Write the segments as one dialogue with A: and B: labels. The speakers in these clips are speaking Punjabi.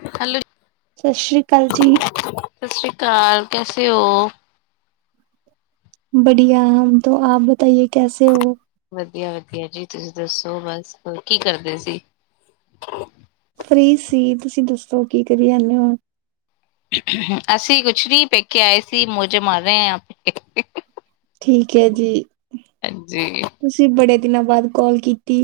A: [unintelligible]
B: ਸਤਿ ਸ੍ਰੀ ਅਕਾਲ ਜੀ।
A: ਸਤਿ ਸ੍ਰੀ ਅਕਾਲ ਕੈਸੇ ਹੋ
B: ਬੜੀਆ ਆਪ ਬਤਾਈ ਏ ਕੈਸੇ ਹੋ
A: ਵਧੀਆ ਵਧੀਆ ਜੀ ਤੁਸੀਂ ਦੱਸੋ ਬਸ ਹੋਰ ਕੀ ਕਰਦੇ ਸੀ।
B: ਫ੍ਰੀ ਸੀ ਤੁਸੀਂ ਦੱਸੋ ਕੀ ਕਰੀ ਜਾਂਦੇ ਹੋ
A: ਅਸੀਂ ਕੁਛ ਨੀ ਪੇਕੇ ਆਏ ਸੀ ਮੌਜ ਮਾਰ ਰਹੇ ਹਾਂ
B: ਠੀਕ ਹੈ ਜੀ।
A: ਹਾਂਜੀ
B: ਤੁਸੀਂ ਬੜੇ ਦਿਨਾਂ ਬਾਅਦ ਕਾਲ ਕੀਤੀ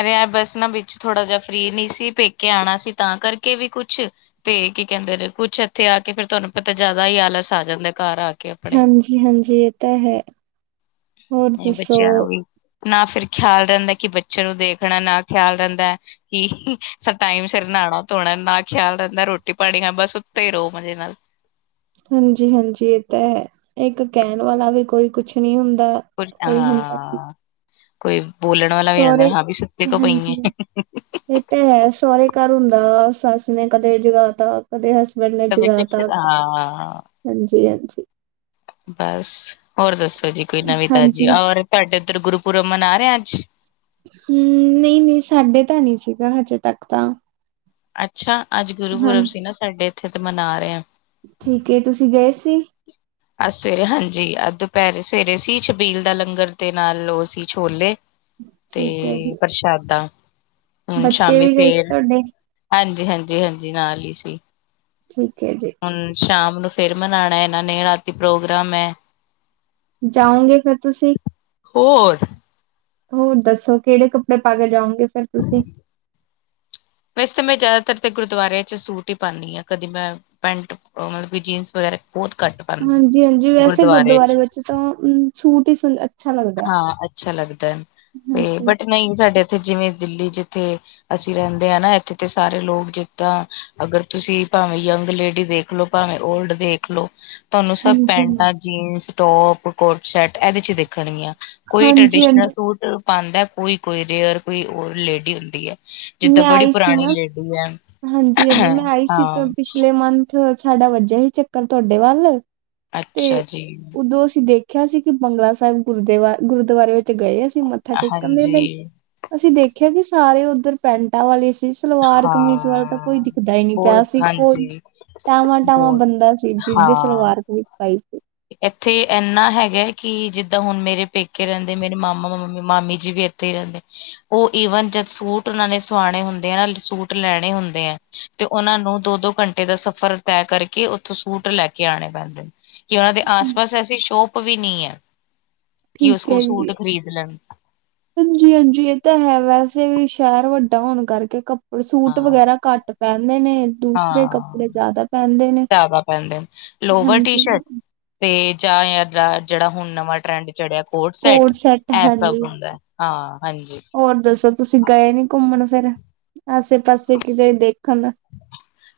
A: ਅਰੇ ਬਸ ਨਾ ਵਿੱਚ ਥੋੜਾ ਜਿਹਾ ਫਰੀ ਨਹੀਂ ਸੀ ਪੇਕੇ ਆਉਣਾ ਸੀ ਤਾਂ ਕਰਕੇ ਵੀ ਕੁਛ ਤੇ ਕੀ ਕਹਿੰਦੇ ਨੇ ਕੁੱਛ ਇੱਥੇ ਆ ਕੇ ਫਿਰ ਤੁਹਾਨੂੰ ਪਤਾ ਜ਼ਿਆਦਾ ਹੀ ਆਲਸ ਆ ਜਾਂਦਾ ਘਰ ਆ ਕੇ ਆਪਣੇ
B: ਹਾਂਜੀ ਹਾਂਜੀ ਇਹ ਤਾਂ ਹੈ ਹੋਰ ਦੱਸੋ
A: ਬੱਚਿਆਂ ਨੂੰ ਵੀ ਨਾ ਫਿਰ ਖਿਆਲ ਰਹਿੰਦਾ ਕਿ ਬੱਚੇ ਨੂੰ ਦੇਖਣਾ ਨਾ ਖਿਆਲ ਰਹਿੰਦਾ ਹੈ ਕਿ ਟਾਈਮ ਸਿਰ ਨਹਾਉਣਾ ਧੋਣਾ ਨਾ ਖਿਆਲ ਰਹਿੰਦਾ ਰੋਟੀ ਪਾਣੀ ਹ ਬਸ ਸੁਤੇ ਰਹੋ ਮਜੇ ਨਾਲ
B: ਹਾਂਜੀ ਹਾਂਜੀ ਇਹ ਤਾਂ ਹੈ ਇੱਕ ਕਹਿਣ ਵਾਲਾ ਵੀ ਕੋਈ ਕੁਛ ਨਹੀਂ ਹੁੰਦਾ ਕੋਈ ਹੁੰਦਾ ਨੀ
A: ਹਾਂ ਕੋਈ ਬੋਲਣ ਵਾਲਾ ਵੀ ਰਹਿੰਦਾ
B: ਸਹੁਰੇ
A: ਹਾਂ ਵੀ ਸੁੱਤੇ ਤੋਂ ਪਈ
B: ਹਾਂਜੀ ਇਹ ਤਾਂ ਹੈ ਸਹੁਰੇ ਘਰ ਹੁੰਦਾ ਸੱਸ ਨੇ ਕਦੇ ਜਗਾ ਤਾ ਉਹਦੇ ਹਸਬੈਂਡ ਨੇ ਜਗਾ ਤਾ ਹਾਂਜੀ ਹਾਂਜੀ
A: ਬਸ ਹੋਰ ਦੱਸੋ ਜੀ ਕੋਈ ਨਵੀਂ
B: ਹਾਂਜੀ
A: ਤਾਜ਼ੀ ਔਰ ਤੁਹਾਡੇ ਉੱਧਰ ਗੁਰੂਪੁਰਬ ਮਨਾ ਰਹੇ ਅੱਜ
B: ਹਮ ਨਹੀਂ ਨਹੀਂ ਸਾਡੇ ਤਾਂ ਨਹੀਂ ਸੀਗਾ ਹਜੇ ਤੱਕ ਤਾਂ
A: ਅੱਛਾ ਅੱਜ ਗੁਰੂ
B: ਹਾਂ
A: ਪੁਰਬ ਸੀ ਨਾ ਸਾਡੇ ਇੱਥੇ ਤੇ ਮਨਾ ਰਹੇ ਆ
B: ਠੀਕ ਤੁਸੀਂ ਗਏ ਸੀ।
A: ਅੱਜ ਸਵੇਰੇ ਹਾਂਜੀ ਅਹ ਦੁਪਹਿਰੇ ਸਵੇਰੇ ਸੀ ਛਬੀਲ ਦਾ ਲੰਗਰ ਦੇ ਨਾਲ ਉਹ ਸੀ ਛੋਲੇ ਤੇ
B: ਠੀਕ ਹੈ ਜੀ
A: ਪ੍ਰਸ਼ਾਦਾ ਹੁਣ
B: ਬੱਚੇ
A: ਸ਼ਾਮੀ
B: ਵੀ ਗਏ ਸੀ
A: ਫੇਰ
B: ਤੁਹਾਡੇ
A: ਹਾਂਜੀ ਹਾਂਜੀ ਹਾਂਜੀ ਨਾਲ ਹੀ ਸੀ।
B: ਠੀਕ ਹੈ ਜੀ।
A: ਹੁਣ ਸ਼ਾਮ ਨੂੰ ਫੇਰ ਮਨਾਉਣਾ ਇਹਨਾਂ ਨੇ ਰਾਤੀ ਪ੍ਰੋਗਰਾਮ ਹੈ।
B: ਜਾਓਗੇ ਫੇਰ ਤੁਸੀਂ
A: ਹੋਰ
B: ਹੋਰ ਦੱਸੋ ਕਿਹੜੇ ਕੱਪੜੇ ਪਾ ਕੇ ਜਾਓਗੇ ਫੇਰ ਤੁਸੀਂ
A: ਵੈਸ ਤਾਂ ਮੈਂ ਜ਼ਿਆਦਾਤਰ ਤੇ ਗੁਰਦੁਆਰਿਆਂ ਚ ਸੂਟ ਹੀ ਪਾਉਦੀ ਹਾਂ ਕਦੀ ਮੈਂ ਪੈਂਟ ਮਤਲਬ ਕਿ ਜੀਨਸ ਵਗੈਰਾ ਬਹੁਤ ਘੱਟ ਪਾਉਂਦੇ
B: ਹਾਂਜੀ ਹਾਂਜੀ ਵੈਸੇ ਗੁਰਦੁਆਰੇ ਵਿੱਚ ਤਾਂ ਅ ਸੂਟ ਹੀ
A: ਹਾਂ ਅੱਛਾ ਲੱਗਦਾ ਹੈ।
B: ਹਮ
A: ਤੇ ਬਟ ਨਹੀਂ ਸਾਡੇ ਇੱਥੇ ਜਿਵੇਂ ਦਿੱਲੀ ਜਿੱਥੇ ਅਸੀਂ ਰਹਿੰਦੇ ਨਾ ਇੱਥੇ ਤੇ ਸਾਰੇ ਲੋਕ ਜਿੱਦਾਂ ਅਗਰ ਤੁਸੀਂ ਭਾਵੇਂ ਯੰਗ ਲੇਡੀ ਦੇਖਲੋ ਭਾਵੇਂ ਓਲਡ ਦੇਖ ਦੇਖ ਲੋ ਤੁਹਾਨੂੰ ਸਭ
B: ਹਾਂਜੀ ਹਾਂਜੀ
A: ਪੈਂਟਾਂ ਜੀਨਸ ਟੋਪ ਕੋਟ ਸ਼ੈਟ ਇਹਦੇ ਚ ਦੇਖਣਗੀਆਂ ਕੋਈ
B: ਹਾਂਜੀ
A: ਟਰਡੀਸ਼ਨਲ
B: ਹਾਂਜੀ
A: ਸੂਟ ਪਾਉਂਦਾ ਕੋਈ ਕੋਈ ਰੇਅਰ ਕੋਈ ਹੋਰ ਲੇਡੀ ਹੁੰਦੀ ਹੈ। ਜਿੱਦਾਂ
B: ਮੈਂ
A: ਬੜੀ
B: ਆਈ ਸੀ
A: ਪੁਰਾਣੀ
B: ਨਾ
A: ਲੇਡੀ ਹੈ
B: ਹਾਂਜੀ ਹਾਂਜੀ ਮੈਂ ਆਈ ਸੀ
A: ਹਾਂ
B: ਤਾਂ ਪਿਛਲੇ ਮੰਥ ਥ ਸਾਡਾ ਵੱਜਿਆ ਹੀ ਚੱਕਰ ਤੁਹਾਡੇ ਵੱਲ
A: ਅੱਛਾ
B: ਤੇ
A: ਜੀ,
B: ਉਦੋਂ ਅਸੀਂ ਦੇਖ ਦੇਖਿਆ ਸੀ ਕਿ ਬੰਗਲਾ ਸਾਹਿਬ ਗੁਰਦਵ ਗੁਰਦੁਆਰੇ ਵਿੱਚ ਗਏ ਸੀ ਮੱਥਾ ਟੇਕਣ ਦੇ ਲਈ
A: ਹਾਂਜੀ,
B: ਅਸੀਂ ਦੇਖਿਆ ਕਿ ਸਾਰੇ ਉੱਧਰ ਪੈਂਟਾਂ ਵਾਲੇ ਸੀ। ਸਲਵਾਰ ਕਮੀਜ਼ ਵਾਲਾ ਤਾਂ ਕੋਈ
A: ਹਾਂ।
B: ਦਿਖਦਾ ਹੀ ਨਹੀਂ ਪਿਆ
A: ਬਹੁਤ
B: ਸੀ ਕੋਈ
A: ਹਾਂਜੀ,
B: ਟਾਵਾਂ- ਟਾਵਾਂ
A: ਬਹੁਤ
B: ਬੰਦਾ ਸੀ ਜਿਸਦੇ
A: ਹਾਂ।
B: ਸਲਵਾਰ-ਕਮੀਜ ਪਾਈ ਸੀ।
A: ਇੱਥੇ ਇੰਨਾ ਹੈਗਾ ਕਿ ਜਿੱਦਾਂ ਹੁਣ ਮੇਰੇ ਪੇਕੇ ਰਹਿੰਦੇ ਮੇਰੇ ਮਾਮਾ- -ਮਾਮ- ਮਾਮੀ ਜੀ ਵੀ ਇੱਥੇ ਹੀ ਰਹਿੰਦੇ। ਉਹ ਈਵਨ ਜਦ ਸੂਟ ਉਹਨਾਂ ਨੇ ਸੁਆਣੇ ਹੁੰਦੇ ਆ ਨਾ, ਸੂਟ ਲੈਣੇ ਹੁੰਦੇ ਆ। ਤੇ ਉਹਨਾਂ ਨੂੰ ਦੋ- ਦੋ ਘੰਟੇ ਦਾ ਸਫ਼ਰ ਤੈਅ ਕਰਕੇ ਉੱਥੋਂ ਸੂਟ ਲੈ ਕੇ ਆਉਣੇ ਪੈਂਦੇ ਨੇ। ਕਿ ਉਹਨਾਂ ਦੇ ਆਸ -ਪਾਸ ਐਸੀ ਸ਼ੋਪ ਵੀ ਨਹੀਂ ਹੈ ਕਿ ਉਸ
B: ਠੀਕ ਹੈ
A: ਕੋਲ
B: ਜੀ
A: ਸੂਟ ਖਰੀਦ ਲੈਣ।
B: ਹਾਂਜੀ -ਹਾਂਜੀ, ਇਹ ਤਾਂ ਹੈ ਵੈਸੇ ਵੀ ਸ਼ਹਿਰ ਵੱਡਾ ਹੋਣ ਕਰਕੇ ਕਪ ਸੂਟ
A: ਹਾਂ।
B: ਵਗੈਰਾ ਘੱਟ ਪਹਿਨਦੇ ਨੇ ਦੂਸਰੇ
A: ਹਾਂ,
B: ਕੱਪੜੇ ਜਿਆਦਾ ਪਹਿਨਦੇ ਨੇ,
A: ਜ਼ਿਆਦਾ ਪੈਂਦੇ ਨੇ ਲੋਵਰ ਟੀ
B: ਹਾਂਜੀ।
A: ਸ਼ਰਟ ਤੇ ਜਾਂ ਯਾਰ ਦਾ ਜਿਹੜਾ ਹੁਣ ਨਵਾਂ ਟਰੈਂਡ ਚੜਿਆ ਕੋਟ ਸੈਟ
B: ਕੋਡ
A: ਇਹ ਸਭ
B: ਹਾਂਜੀ
A: ਹੁੰਦਾ ਹਾਂ, ਹਾਂਜੀ।
B: ਹੋਰ ਦੱਸੋ ਤੁਸੀਂ ਗਏ ਨੀ ਘੁੰਮਣ ਫੇਰ? ਆਸੇ -ਪਾਸੇ ਕਿਤੇ ਦੇਖਣ?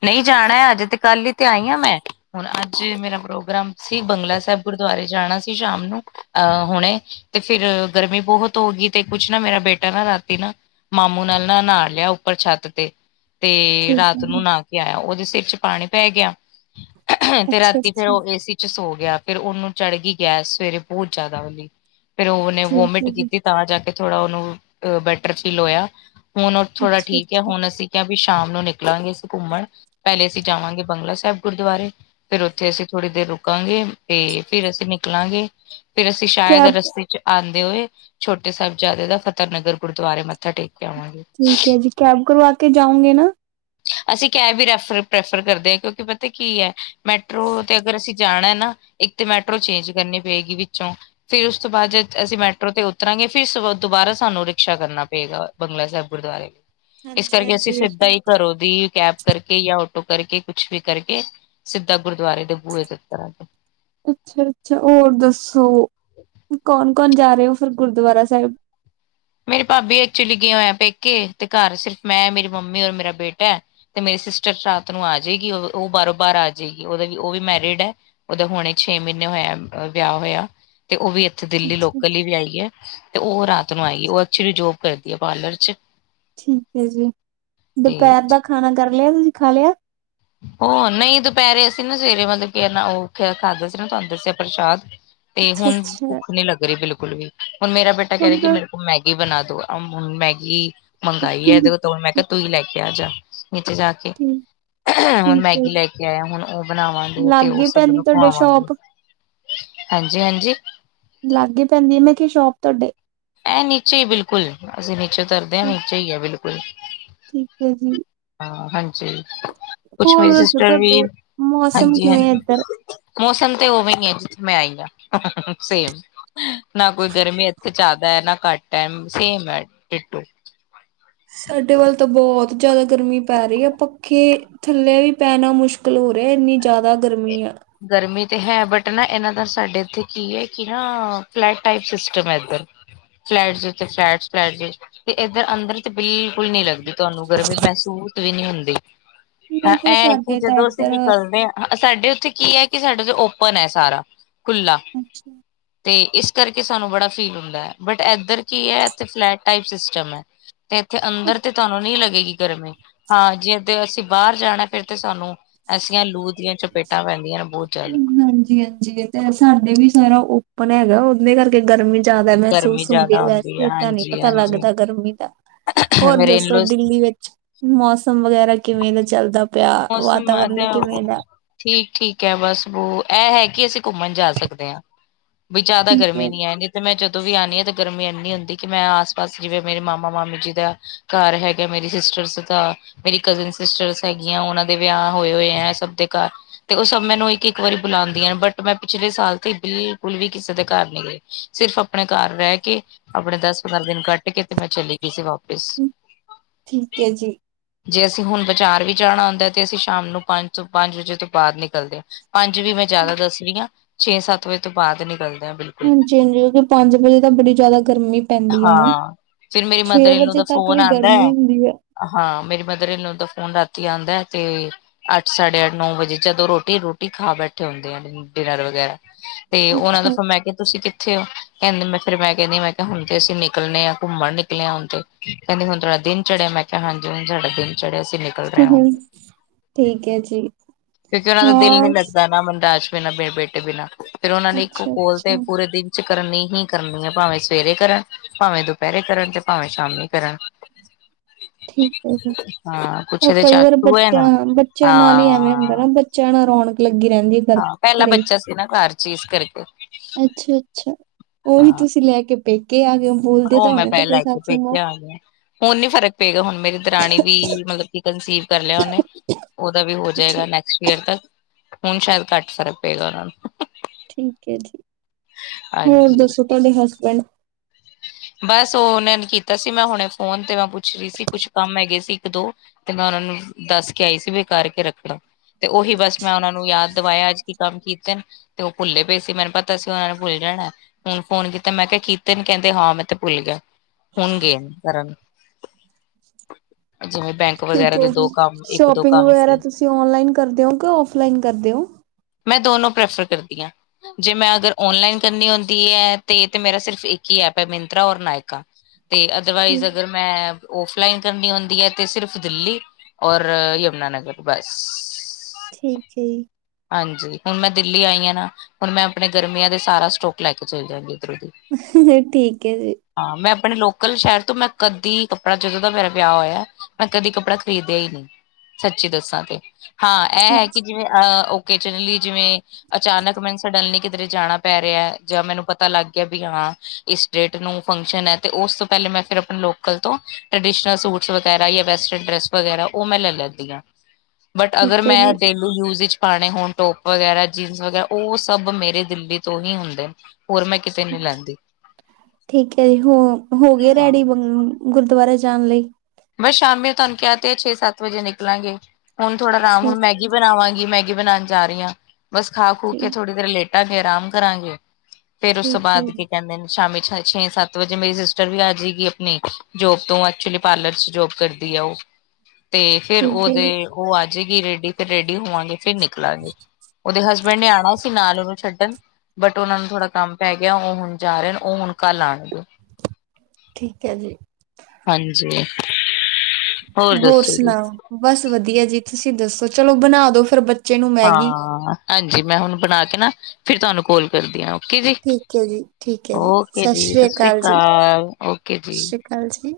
A: ਨਹੀਂ ਜਾਣਾ ਅੱਜ ਤੇ ਕੱਲ ਹੀ ਤੇ ਆਈ ਹਾਂ ਮੈਂ। ਹੁਣ ਅੱਜ ਮੇਰਾ ਪ੍ਰੋਗਰਾਮ ਸੀ ਬੰਗਲਾ ਸਾਹਿਬ ਗੁਰਦੁਆਰੇ ਜਾਣਾ ਸੀ ਸ਼ਾਮ ਨੂੰ, ਅਹ! ਹੁਣੇ ਤੇ ਫਿਰ ਗਰਮੀ ਬਹੁਤ ਹੋ ਗਈ ਤੇ ਕੁਛ ਨਾ ਮੇਰਾ ਬੇਟਾ ਨਾ ਰਾਤੀ ਨਾ ਮਾਮੂ ਨਾਲ ਨਾ ਨਹਾ ਲਿਆ ਉੱਪਰ ਛੱਤ ਤੇ। ਤੇ
B: ਠੀਕ ਹੈ
A: ਰਾਤ
B: ਜੀ
A: ਨੂੰ ਨਾਹਾ ਕੇ ਆਇਆ ਉਹਦੇ ਸਿਰ ਚ ਪਾਣੀ ਪੈ ਗਿਆ ਤੇ ਰਾਤੀ ਫੇਰ
B: ਅੱਛਾ-ਅੱਛਾ
A: ਉਹ ਏ ਸੀ -ਸੋ ਗਿਆ ਫੇਰ ਉਹਨੂੰ ਚੜ੍ਹ ਗਈ ਗੈਸ ਸਵੇਰੇ ਬਹੁਤ ਜ਼ਿਆਦਾ ਉਹਦੀ ਫੇਰ ਉਹਨੇ
B: ਠੀਕ
A: ਵੋਮਿਟ
B: ਹੈ ਜੀ
A: ਕੀਤੀ ਤਾਂ ਜਾ ਕੇ ਥੋੜਾ ਉਹਨੂੰ ਅਹ ਬੈਟਰ ਫੀਲ ਹੋਇਆ। ਹੁਣ ਉਹ ਥੋੜਾ ਠੀਕ ਆ
B: ਅੱਛਾ-ਅੱਛਾ
A: ਹੁਣ ਅਸੀਂ ਕ ਵੀ ਸ਼ਾਮ ਨੂੰ ਨਿਕਲਾਂਗੇ ਅਸੀਂ ਘੁੰਮਣ ਪਹਿਲੇ ਅਸੀਂ ਜਾਵਾਂਗੇ ਬੰਗਲਾ ਸਾਹਿਬ ਗੁਰਦੁਆਰੇ ਫਿਰ ਉੱਥੇ ਅਸੀਂ ਥੋੜ੍ਹੀ ਦੇਰ ਰੁਕਾਂਗੇ ਤੇ ਫਰ ਅਸੀਂ ਨਿਕਲਾਂਗੇ ਫਿਰ ਅਸੀਂ ਸ਼ਾਇਦ
B: ਕੈਬ
A: ਰਸਤੇ ਚ ਆਉਂਦੇ ਹੋਏ ਛੋਟੇ ਸਾਹਿਬਜ਼ਾਦੇ ਦਾ ਫਤਿਹ ਨਗਰ ਗੁਰਦੁਆਰੇ ਮੱਥਾ ਟੇਕੇ
B: ਠੀਕ ਹੈ ਜੀ, ਕੈਬ ਕਰਵਾ ਕੇ ਜਾਉਗੇ ਨਾ?
A: ਅਸੀਂ ਕੈਬ ਹੀ ਰੈਰ ਪ੍ਰੈਫਰ ਕਰਦੇ ਹਾਂ ਕਿਉਂਕਿ ਪਤਾ ਕਿ ਹੈ? ਮੈਟਰੋ ਤੇ ਅਗਰ ਅਸੀਂ ਜਾਣਾ ਨਾ। ਇੱਕ ਤੇ ਮੈਟਰੋ ਚੇਂਜ ਕਰਨੀ ਪਏਗੀ ਵਿੱਚੋਂ ਫੇਰ ਉਸ ਤੋਂ ਬਾਅਦ ਜੇ ਅਸੀਂ ਮੈਟਰੋ ਤੇ ਉਤਰਾਂਗੇ ਫੇਰ ਦੁਬਾਰਾ ਸਾਨੂੰ ਰਿਕਸ਼ਾ ਕਰਨਾ ਪਏਗਾ। ਬੰਗਲਾ ਸਾਹਿਬ ਗੁਰਦੁਆਰੇ। ਇਸ ਕਰਕੇ
B: ਹਾਂਜੀ-ਹਾਂਜੀ
A: ਅਸੀਂ
B: ਇਹ
A: ਸਿੱਧਾ
B: ਤਾਂ
A: ਹੀ ਘਰੋਂ ਦੀ ਕੈਬ ਕਰਕੇ ਜਾਂ ਆਟੋ ਕਰਕੇ ਕੁਛ ਵੀ ਕਰਕੇ, ਸਿੱਧਾ ਗੁਰਦੁਆਰੇ ਦੇ ਬੂਹੇ ਤੇ ਉੱਤਰਾਗੇ।
B: ਅੱਛਾ -ਅੱਛਾ ਹੋਰ ਦੱਸੋ? ਕੌਣ- ਕੌਣ ਜਾ ਰਹੇ ਹੋ ਫਿਰ ਗੁਰਦੁਆਰਾ ਸਾਹਿਬ?
A: ਮੇਰੀ ਭਾਬੀ ਐਕਚੁਲੀ ਗਏ ਹੋਏ ਹੈ ਪੇਕੇ। ਤੇ ਘਰ ਸਿਰਫ਼ ਮੈਂ, ਮੇਰੀ ਮੰਮੀ ਔਰ ਮੇਰਾ ਬੇਟਾ ਤੇ ਮੇਰੀ ਸਿਸਟਰ ਰਾਤ ਨੂੰ ਆ ਜਾਏਗੀ ਉਹ ਬਾਰੋਂ- ਬਾਰ ਆ ਜਾਏਗੀ ਉਹਦਾ ਉਹ ਵੀ ਮੈਰਿਡ ਹੈ। ਉਹਦੇ ਹੁਣੇ ਛੇ ਮਹੀਨੇ ਹੋਇਆ ਵਿਆਹ ਹੋਇਆ। ਤੇ ਉਹ ਵੀ ਇੱਥੇ ਦਿੱਲੀ
B: ਅੱਛਾ
A: ਲੋਕਲ ਹੀ ਵਿਆਹੀ ਹੈ ਤੇ ਉਹ ਰਾਤ ਨੂੰ ਆਏਗੀ। ਉਹ ਐਕਚਲ ਜੋਬ ਕਰਦੀ ਹੈ ਪਾਰਲਰ' ਚ।
B: ਠੀਕ ਹੈ ਜੀ।
A: ਤੇ
B: ਦੁਪਹਿਰ ਦਾ ਖਾਣਾ ਕਰ ਲਿਆ ਜੀ, ਖਾ ਲਿਆ।
A: ਉਹ ਨਹੀਂ ਦੁਪਹਿਰੇ ਅਸੀਂ ਨਾ ਸਵੇਰੇ ਮਤਲਬ ਕਿਨਾ ਉਹ ਖਾਦੇ ਸੀ ਨਾ ਤੁਹਾਨੂੰ ਦੱਸਿਆ ਪ੍ਰਸ਼ਾਦ ਤੇ ਹੁਣ
B: ਅੱਛਾ-ਅੱਛਾ
A: ਭੁੱਖ ਨੀ ਲੱਗ ਰਹੀ ਬਿਲਕੁਲ ਵੀ। ਹੁਣ ਮੇਰਾ ਬੇਟਾ ਕਹਿ ਰਹੇ
B: ਹੁਣ
A: ਕਿ
B: ਤਾਂ
A: ਮੇ ਮੈਗੀ ਬਣਾ ਦੋ, ਹੁਣ ਮੈਗੀ ਮੰਗਾਈ ਹੈ ਇਹਦੇ ਮੈਂ ਕਿਹਾ ਤੂੰ ਹੀ ਲੈ ਕੇ ਆ ਜਾ। ਨੀਚੇ ਜਾ ਕੇ
B: ਹਮਮ
A: ਹੁਣ ਮੈਗੀ ਲੈ ਕੇ ਆਇਆ, ਹੁਣ ਉਹ ਬਣਾਵਾਂਗੇ ਤੇ ਉਹ
B: ਲਾਗੇ
A: ਸਭ
B: ਪੈਂਦੀ
A: ਨੂੰ
B: ਤੁਹਾਡੇ
A: ਖਵਾਵਾਗੇ।
B: ਸ਼ੋਪ
A: ਹਾਂਜੀ- ਹਾਂਜੀ।
B: ਲਾਗੇ ਪੈਂਦੀ ਹੈ, ਮੈਂ ਕਿਹਾ ਸ਼ੋਪ ਤੁਹਾਡੇ?
A: ਇਹ ਨੀਚੇ ਹੀ ਬਿਲਕੁਲ, ਅਸੀਂ ਨੀਚੇ ਉਤਰਦੇ ਹਾਂ ਨੀਚੇ ਹੀ ਆ ਬਿਲਕੁਲ।
B: ਠੀਕ ਹੈ ਜੀ।
A: ਹਾਂ! ਹਾਂਜੀ, ਕੁਛ
B: ਹੋਰ
A: ਮੇਰੀ
B: ਦੱਸੋ
A: ਸਿਸਟਰ ਵੀ,
B: ਤੁਹਾਡੇ ਮੌਸਮ
A: ਹਾਂਜੀ
B: ਕਿਵੇਂ
A: -ਹਾਂਜੀ।
B: ਇੱਧਰ
A: ਮੌਸਮ ਤੇ ਉਵੇਂ ਹੈ ਜਿੱਥੇ ਮੈਂ ਆਈ ਹਾਂ, ਸੇਮ। ਨਾ ਕੋਈ ਗਰਮੀ ਇੱਥੇ ਜ਼ਿਆਦਾ ਹੈ ਨਾ ਘੱਟ ਹੈ, ਸੇਮ ਹੈ ਡਿਟੋ।
B: ਸਾਡੇ ਵੱਲ ਤਾਂ ਬਹੁਤ ਜ਼ਿਆਦਾ ਗਰਮੀ ਪੈ ਰਹੀ ਹੈ। ਪੱਖੇ ਥੱਲੇ ਵੀ ਪੈਣਾ ਮੁਸ਼ਕਿਲ ਹੋ ਰਿਹਾ ਇੰਨੀ ਜ਼ਿਆਦਾ ਗਰਮੀ ਹੈ।
A: ਗਰਮੀ ਤੇ ਹੈ ਬਟ ਨਾ ਇਹਨਾਂ ਦਾ ਸਾਡੇ ਇੱਥੇ ਕੀ ਹੈ ਕਿ ਨਾ, ਫਲੈਟ ਟਾਈਪ ਸਿਸਟਮ ਹੈ ਇੱਧਰ। ਫਲੈਟਸ ਦੇ ਉੱਤੇ ਫਲੈਟ ਤੇ, ਇਧਰ ਅੰਦਰ ਤੇ ਬਿਲਕੁਲ ਨਹੀਂ ਲੱਗਦੀ। ਤੁਹਾਨੂੰ ਗਰਮੀ ਮਹਿਸੂਟ ਵੀ ਨਈ ਹੁੰਦੀ, ਹਾਂ
B: ਨਹੀਂ ਫਿਰ
A: ਇਹ ਕਿ
B: ਸਾਡੇ ਤਾਂ
A: ਜਦੋਂ ਅਸੀਂ
B: ਇੱਧਰ
A: ਨਿਕਲਦੇ ਆਂ ਹਾਂ ਸਾਡੇ ਉੱਥੇ ਕੀ ਐ, ਕਿ ਸਾਡੇ ਉਥੇ ਓਪਨ ਐ ਸਾਰਾ ਖੁੱਲਾ।
B: ਅੱਛਾ।
A: ਤੇ ਇਸ ਕਰਕੇ ਸਾਨੂੰ ਬੜਾ ਫੀਲ ਹੁੰਦਾ, ਬਟ ਇੱਧਰ ਕੀ ਐ, ਇਥੇ ਫਲੈਟ ਟਾਈਪ ਸਿਸਟਮ ਐ। ਅੱਛਾ, ਤੇ ਇੱਥੇ ਅੰਦਰ ਤੇ ਤੁਹਾਨੂੰ ਨੀ ਲੱਗੇਗੀ ਗਰਮੀ। ਹਾਂ ਜੇ ਤੇ ਅਸੀਂ ਬਾਹਰ ਜਾਣਾ, ਫੇਰ ਤੇ ਸਾਨੂੰ ਐਸੀਆਂ ਲੂ ਦੀਆਂ ਚਪੇਟਾਂ ਪੈਂਦੀਆਂ ਨੇ ਬਹੁਤ ਜ਼ਿਆਦਾ
B: ਹਾਂਜੀ-ਹਾਂਜੀ। ਤੇ ਸਾਡੇ ਵੀ ਸਾਰਾ ਓਪਨ ਹੈਗਾ, ਉਹਦੇ ਕਰਕੇ ਗਰਮੀ ਜ਼ਿਆਦਾ
A: ਗਰਮੀ
B: ਮਹਿਸੂਸ ਹੁੰਦੀ
A: ਜ਼ਿਆਦਾ
B: ਐ,
A: ਆਉਂਦੀ ਹੈ
B: ਵੈਸੇ ਤਾਂ ਨਹੀਂ
A: ਹਾਂਜੀ
B: ਪਤਾ
A: ਹਾਂਜੀ
B: ਲੱਗਦਾ ਗਰਮੀ ਦਾ। ਹੋਰ
A: ਮੇਰੇ
B: ਦੱਸੋ,
A: ਇਨਲੋਜ਼
B: ਦਿੱਲੀ ਵਿੱਚ ਮੌਸਮ ਵਗੈਰਾ ਕਿਵੇਂ ਦਾ ਚੱਲਦਾ। ਪਿਆ
A: ਮੌਸਮ ਅਧ
B: ਵਾਤਾਵਰਨ ਕਿਵੇਂ ਦਾ
A: ਠੀਕ-ਠੀਕ ਐ ਬਸ ਬੋ, ਇਹ ਹੈ ਕਿ ਅਸੀਂ ਘੁੰਮਣ ਜਾ ਸਕਦੇ ਹਾਂ। ਵੀ ਜ਼ਿਆਦਾ
B: ਠੀਕ
A: ਗਰਮੀ
B: ਹੈ
A: ਨੀ ਇਹ ਦੇਖੋ ਤੇ ਮੈਂ ਜਦੋਂ ਵੀ ਆਨੀ ਆਂ ਤੇ ਗਰਮੀ ਇੰਨੀ ਹੁੰਦੀ, ਕਿ ਮੈਂ ਆਸ-ਪਾਸ ਜਿਵੇਂ ਮੇਰੇ ਮਾਮਾ ਮਾਮੀ ਜੀ ਦਾ ਘਰ ਹੈਗਾ ਮੇਰੀ ਸਿਸਟਰਸ ਦਾ, ਮੇਰੀ ਕਜ਼ਨ ਸਿਸਟਰਸ ਹੈਗ ਗੀਆਂ, ਉਹਨਾਂ ਦੇ ਵਿਆਹ ਹੋਏ-ਹੋਏ ਐ, ਸਭ ਦੇ ਘਰ ਤੇ ਉਹ ਸਭ ਮੈਨੂੰ ਇੱਕ-ਇੱਕ ਵਾਰੀ ਬੁਲਾਂਦੀਆਂ ਨੇ, ਬਟ ਮੈਂ ਪਿਛਲੇ ਸਾਲ ਤੇ ਬਿਲਕੁਲ ਵੀ ਕਿਸੇ ਦੇ ਘਰ ਨੀ ਗਈ। ਸਿਰਫ਼ ਆਪਣੇ ਘਰ ਰਹਿ ਕੇ, ਆਪਣੇ ਦਸ ਪੰਦਰਾਂ ਦਿਨ ਕੱਟ ਕੇ, ਤੇ ਮੈਂ ਚਲੀ ਗਈ ਸੀ ਵਾਪਿਸ।
B: ਠੀਕ ਏ ਜੀ।
A: ਜੇ ਅਸੀਂ ਹੁਣ ਬਜਾਰ ਵੀ ਜਾਣਾ ਹੁੰਦਾ, ਤੇ ਅਸੀਂ ਸ਼ਾਮ ਨੂੰ ਪੰਜ ਤੋਂ ਪੰਜ ਵਜੇ ਤੋਂ ਬਾਹਰ ਨਿਕਲਦੇ ਹਾਂ। ਪੰਜ ਵੀ ਮੈਂ ਜ਼ਿਆਦਾ ਦੱਸ ਰਹੀ ਆਂ, ਛੇ ਸੱਤ ਵਜੇ ਤੋਂ ਬਾਅਦ ਨਿਕਲਦੇ ਆਂ ਬਿਲਕੁਲ।
B: ਹਾਂਜੀ-ਹਾਂਜੀ, ਉਹ ਪੰਜ ਵਜੇ ਤਾਂ ਬੜੀ ਜ਼ਿਆਦਾ ਗਰਮੀ ਪੈਂਦੀ ਆ ਨਾ,
A: ਹਾਂ ਫਿਰ ਮੇਰੀ
B: ਛੇ
A: ਮਦਰ ਇਨ ਲੋ
B: ਵਜੇ
A: ਦਾ
B: ਤੱਕ
A: ਫੋਨ
B: ਵੀ
A: ਆਂਦਾ ਹੈ।
B: ਗਰਮੀ ਹੁੰਦੀ ਐ।
A: ਹਾਂ, ਮੇਰੀ ਮਦਰ ਇਨ ਲੌਅ ਦਾ ਫੋਨ ਰਾਤੀ ਆਂਦਾ ਤੇ ਅੱਠ ਸਾਢੇ ਅੱਠ ਨੌ ਵਜੇ ਜਦੋਂ ਰੋਟੀ-ਰੁਟੀ ਖਾ ਬੈਠੇ ਹੁੰਦੇ ਆ, ਡਿਨਰ ਵਗੈਰਾ। ਤੇ ਉਹਨਾਂ ਦਾ ਫਿਰ ਮੈਂ ਕਿਹਾ ਤੁਸੀਂ ਕਿੱਥੇ ਹੋ, ਕਹਿੰਦੇ ਮ ਫਿਰ ਮੈਂ ਕਹਿੰਨੀ ਮੈਂ ਹੁਣ ਤੇ ਅਸੀਂ ਨਿਕਲਣੇ ਆਂ ਘੁੰਮਣ ਨਿਕਲੇ ਆਂ, ਹੁਣ ਤੇ ਕਹਿੰਦੀ ਹੁਣ ਤੁਹਾਡਾ ਦਿਨ ਚੜਿਆ, ਮੈਂ ਕਿਹਾ ਹਾਂਜੀ ਹੁਣ ਸਾਡਾ ਦਿਨ ਚੜਿਆ ਅਸੀਂ ਨੇ
B: [inaudible] ਠੀਕ ਹੈ ਜੀ
A: ਕਿਉਂਕਿ ਉਹਨਾ ਦਾ ਦਿਲ ਨੀ
B: ਹਾਂ
A: ਲੱਗਦਾ ਨਾ, [inaudible] ਤੇ ਬਿਨਾਂ ਫੇਰ ਉਹਨਾਂ ਨੇ ਇੱਕ
B: ਅੱਛਾ
A: ਕੋਲ ਤੇ
B: ਅੱਛਾ
A: ਪੂਰੇ ਦਿਨ ਚ ਕਰਨੀ ਹੀ ਕਰਨੀ ਆ, ਭਾਵੇਂ ਸਵੇਰੇ ਕਰਨ, ਭਾਵੇਂ ਦੁਪਹਿਰੇ ਕਰਨ, ਤੇ ਭਾਵੇਂ ਸ਼ਾਮੀ ਕਰਨ।
B: ਠੀਕ ਐ ਜੀ,
A: ਹਾਂ ਕੁਛ
B: ਫੇਰ
A: ਇਹਦੇ
B: ਕਈ ਵਾਰ
A: ਚਾਚੂ ਹੈ
B: ਬੱਚਾ
A: ਨਾ
B: ਬੱਚਿਆਂ ਨਾਲ ਹੀ ਐਵੇਂ
A: ਹਾਂ
B: ਹੁੰਦਾ ਨਾ ਫੇਰ ਬੱਚਿਆਂ ਨਾਲ ਰੌਣਕ ਲੱਗੀ ਰਹਿੰਦੀ ਐ।
A: ਹਾਂ, ਪਹਿਲਾ ਬੱਚਾ ਸੀ ਨਾ ਘਰ ਚ ਇਸ ਕਰਕੇ।
B: ਅੱਛਾ-ਅੱਛਾ, ਉਹੀ
A: ਹਾਂ
B: ਤੁਸੀਂ ਲੈ ਕੇ ਪੇਕੇ ਆ ਗਏ ਹੋ। ਬੋਲਦੇ
A: ਉਹ
B: ਤਾਂ
A: ਮੈਂ
B: ਹੋਣੇ
A: ਪੈ
B: ਤੁਹਾਡੇ
A: ਲੈ ਕੇ
B: ਸੱਸ ਮਾਂ
A: ਪੇਕੇ ਆ ਗਿਆ ਹੁਣ ਨੀ ਫਰਕ ਪਏਗਾ, ਹੁਣ ਮੇਰੀ ਦਰਾਣੀ ਵੀ ਮਤਲਬ ਕਨਸੀਵ ਕਰ ਲਿਆ ਉਹਨੇ, ਉਹਦਾ ਵੀ ਹੋ
B: ਅੱਛਾ
A: ਜਾਏਗਾ ਨੈਕਸਟ ਈਅਰ ਤੱਕ। ਹੁਣ ਸ਼ਾਇਦ ਘੱਟ ਫਰਕ ਪਏਗਾ ਉਹਨਾਂ ਨੂੰ।
B: ਠੀਕ ਐ ਜੀ, ਹੋਰ
A: ਹਾਂਜੀ
B: ਦੱਸੋ ਤੁਹਾਡੇ ਹਸਬੈਂਡ
A: ਬਸ ਉਹ ਉਹਨਾਂ ਨੇ ਕੀਤਾ ਸੀ, ਮੈਂ ਹੁਣੇ ਫੋਨ ਤੇ ਮੈਂ ਪੁੱਛ ਰਹੀ ਸੀ ਕੁਛ ਕੰਮ ਹੈਗੇ ਸੀ ਇੱਕ ਦੋ। ਤੇ ਮੈਂ ਉਹਨਾਂ ਨੂੰ ਦੱਸ ਕੇ ਆਈ ਸੀ ਵੀ ਕਰਕੇ ਰੱਖਣਾ। ਤੇ ਉਹੀ ਬਸ ਮੈਂ ਉਹਨਾਂ ਨੂੰ ਯਾਦ ਦਵਾਇਆ, ਅੱਜ ਕੀ ਕੰਮ ਕੀਤੇ ਨੇ। ਤੇ ਉਹ ਭੁੱਲੇ ਪਏ ਸੀ, ਮੈਨੂੰ ਪਤਾ ਸੀ ਉਹਨਾਂ ਨੂੰ ਭੁੱਲ ਜਾਣਾ, ਹੁਣ ਫੋਨ ਕੀਤਾ ਮੈਂ ਕਿਹਾ ਕੀਤੇ ਨੇ, ਕਹਿੰਦੇ ਹਾਂ ਮੈਂ ਤੇ ਭੁੱਲ ਗਿਆ, ਹੁਣ ਗਿਆ ਕਰਨ। ਜਿਵੇਂ ਬੈਂਕ
B: ਠੀਕ
A: ਵਗੈਰਾ
B: ਐ
A: ਦੇ
B: ਜੀ,
A: ਦੋ ਕੰਮ ਇੱਕ ਦੋ
B: ਸ਼ੋਪਿੰਗ
A: ਕੰਮ ਸੀ
B: ਵਗੈਰਾ ਤੁਸੀਂ ਓਨਲਾਈਨ ਕਰਦੇ ਹੋ ਕਿ ਔਫਲਾਈਨ ਕਰਦੇ ਹੋ।
A: ਮੈਂ ਦੋਨੋ ਪ੍ਰੈਫਰ ਕਰਦੀ ਆਂ। ਜੇ ਮੈਂ ਅਗਰ ਓਨਲਾਈਨ ਕਰਨੀ ਹੁੰਦੀ ਐ, ਤੇ ਮੇਰਾ ਸਿਰਫ ਇੱਕ ਹੀ ਐਪ ਐ ਮ ਮੰਤਰਾ ਔਰ ਨਾਇਕਾ, ਤੇ ਅਦਰਵਾਈਜ਼
B: ਠੀਕ
A: ਅਗਰ ਮੈਂ ਔਫਲਾਈਨ ਕਰਨੀ ਹੁੰਦੀ ਐਤੇ ਸਿਰਫ ਦਿੱਲੀ ਔਰ ਯਮੁੰਨਾਨਗਰ ਬਸ।
B: ਠੀਕ ਐ ਜੀ।
A: ਹਾਂਜੀ, ਹੁਣ ਮੈਂ ਦਿੱਲੀ ਆਈ ਆਂ ਨਾ ਹੁਣ ਮੈਂ ਆਪਣੇ ਗਰਮੀਆਂ ਦੇ ਸਾਰਾ ਸਟੋਕ ਲੈ ਕੇ ਚੱਲ ਜਾਂਗੀ ਇੱਧਰੋਂ ਦੀ।
B: ਠੀਕ ਐ ਜੀ।
A: ਹਾਂ, ਮੈਂ ਆਪਣੇ ਲੋਕਲ ਸ਼ਹਿਰ ਤੋਂ ਮੈਂ ਕਦੀ ਕੱਪੜਾ ਜਦੋਂ ਦਾ ਮੇਰਾ ਵਿਆਹ ਹੋਇਆ। ਮੈਂ ਕਦੇ ਕੱਪੜਾ ਖ਼ਰੀਦਿਆ ਈ ਨੀ ਸੱਚੀ ਦੱਸਾਂ ਤੇ ਹਾਂ ਐ ਹੈ
B: ਅੱਛਾ
A: ਕਿ ਜਿਵੇਂ ਅ ਕੇ ਜਨਰਲੀ ਜਿਵੇਂ ਅਚਾਨਕ ਮੈਨੂੰ ਸਡਨਲੀ ਕਿਧਰੇ ਜਾਣਾ ਪੈ ਰਿਆ ਜਾਂ ਮੈਨੂੰ ਪਤਾ ਲੱਗ ਗਿਆ ਵੀ ਹਾਂ ਇਸ ਡੇਟ ਨੂੰ ਫੰਕਸ਼ਨ ਐਤੇ ਓਸ ਤੋਂ ਪਹਿਲੇ ਮੈਂ ਫਿਰ ਆਪਣੇ ਲੋਕਲ ਤੋਂ ਟ੍ਰਡੀਸ਼ਨਲ ਸੂਟਸ ਵਗੈਰਾ ਵੈਸਟਰਨ ਡਰੈਸ ਵਗੈਰਾ ਓ ਮੈਂ ਲੈ ਲੈਂਦੀ ਆਂ
B: [unintelligible]
A: ਬਟ ਅਗਰ
B: ਹੈ ਜੀ
A: ਮੈਂ ਡੇਲੀ ਯੂਜ ਵਿੱਚ ਪਾਣੇ ਹੋਣ ਟੋਪ ਵਗੈਰਾ ਜੀਨਸ ਵਗੈਰਾ ਓ ਸਭ ਮੇਰੇ ਦਿੱਲੀ ਤੋਂ ਹੀ ਆਉਦੇ ਨੇ ਹੋਰ ਮੈਂ ਕਿਤੇ ਨੀ ਲੈਂਦੀ
B: ਠੀਕ ਐ ਜੀਹੋ ਗਏ। ਰੈਡੀ ਗੁਰਦੁਆਰੇ ਜਾਣ ਲਈ
A: ਬਸ ਸ਼ਾਮੀ ਤੁਆਨੂੰ ਕਿਆ ਤੇ ਹੈ ਛੇ ਸੱਤ ਵਜੇ ਨਿਕਲਾਂਗੇ। ਹੁਣ ਥੋੜਾ ਆਰਾਮ
B: ਅੱਛਾ
A: ਹੁਣ ਮੈਗੀ ਬਣਾਵਾਂਗੀ ਮੈਗੀ ਬਣਾਣ ਜਾ ਰਹੀ ਆਂ। ਬਸ ਖਾ ਖੂ ਕੇ
B: ਜੀ
A: ਥੋੜ੍ਹੀ ਦੇਰ ਲੇਟ ਕੇ ਆਰਾਮ ਕਰਾਂਗੇ। ਫੇਰ ਉਸ ਤੋਂ
B: ਠੀਕ ਹੈ
A: ਬਾਅਦ
B: ਜੀ
A: ਕੀ ਕਹਿੰਦੇ ਨੇ ਸ਼ਾਮੀ ਛੇ ਸੱਤ ਸੱਤ ਵਜੇ ਮੇਰੀ ਸਿਸਟਰ ਵੀ ਆ ਜੇਗੀ। ਆਪਣੀ ਜੋਬ ਤੋਂ ਐਕਚੁਲੀ ਪਾਰਲਰ ਚ ਜੋਬ ਕਰਦੀ ਆ। ਓ ਤੇ ਫੇਿਰ
B: ਠੀਕ ਹੈ
A: ਉਹਦੇ
B: ਜੀ
A: ਓ ਆ ਜੇਗੀ ਰੈਡੀ, ਫਿਰ ਰੈਡੀ ਹੋਵਾਂਗੇ ਫਿਰ ਨਿਕਲਾਂਗੇ ਉਹਦੇ ਹਸਬੈਂਡ ਓਨ੍ਹਾ ਨੇ ਆਂਣਾ ਸੀ ਨਾਲ ਉਹਨੂੰ ਛੱਡਣ ਬਟ ਉਹਨਾਂ ਨੂੰ ਥੋੜਾ ਕੰਮ ਪੈ ਗਿਆ। ਉਹ ਹੁਣ ਜਾ ਰਹੇ ਨੇ ਉਹ ਹੁਣ ਕੱਲ ਆਣਗੇ।
B: ਠੀਕ ਐ ਜੀ।
A: ਹਾਂਜੀ।
B: ਹੋਰ
A: ਦੱਸੋ ਜੀ।
B: ਸੁਣਾਓ? ਬਸ ਵਧੀਆ ਜੀ ਤੁਸੀਂ ਦੱਸੋ? ਚਲੋ ਬਣਾ ਦੋ ਫਿਰ ਬੱਚੇ ਨੂੰ ਮੈਗੀ
A: ਹਾਂ, ਹਾਂਜੀ ਮੈਂ ਹੁਣ ਬਣਾ ਕੇ ਨਾ ਫਿਰ ਤੁਹਾਨੂੰ ਕੋਲ ਕਰਦੀ ਆ। ਓਕੇ ਜੀ
B: ਠੀਕ ਹੈ ਜੀ ਠੀਕ ਹੈ ਜੀ
A: ਓਕੇ
B: ਸਤਿ
A: ਜੀ
B: ਸ੍ਰੀ
A: ਸਸ ਸ਼੍ਰੀ ਅਕਾਲ ਓਕੇ ਜੀ।
B: ਕਾਲ ਜੀ।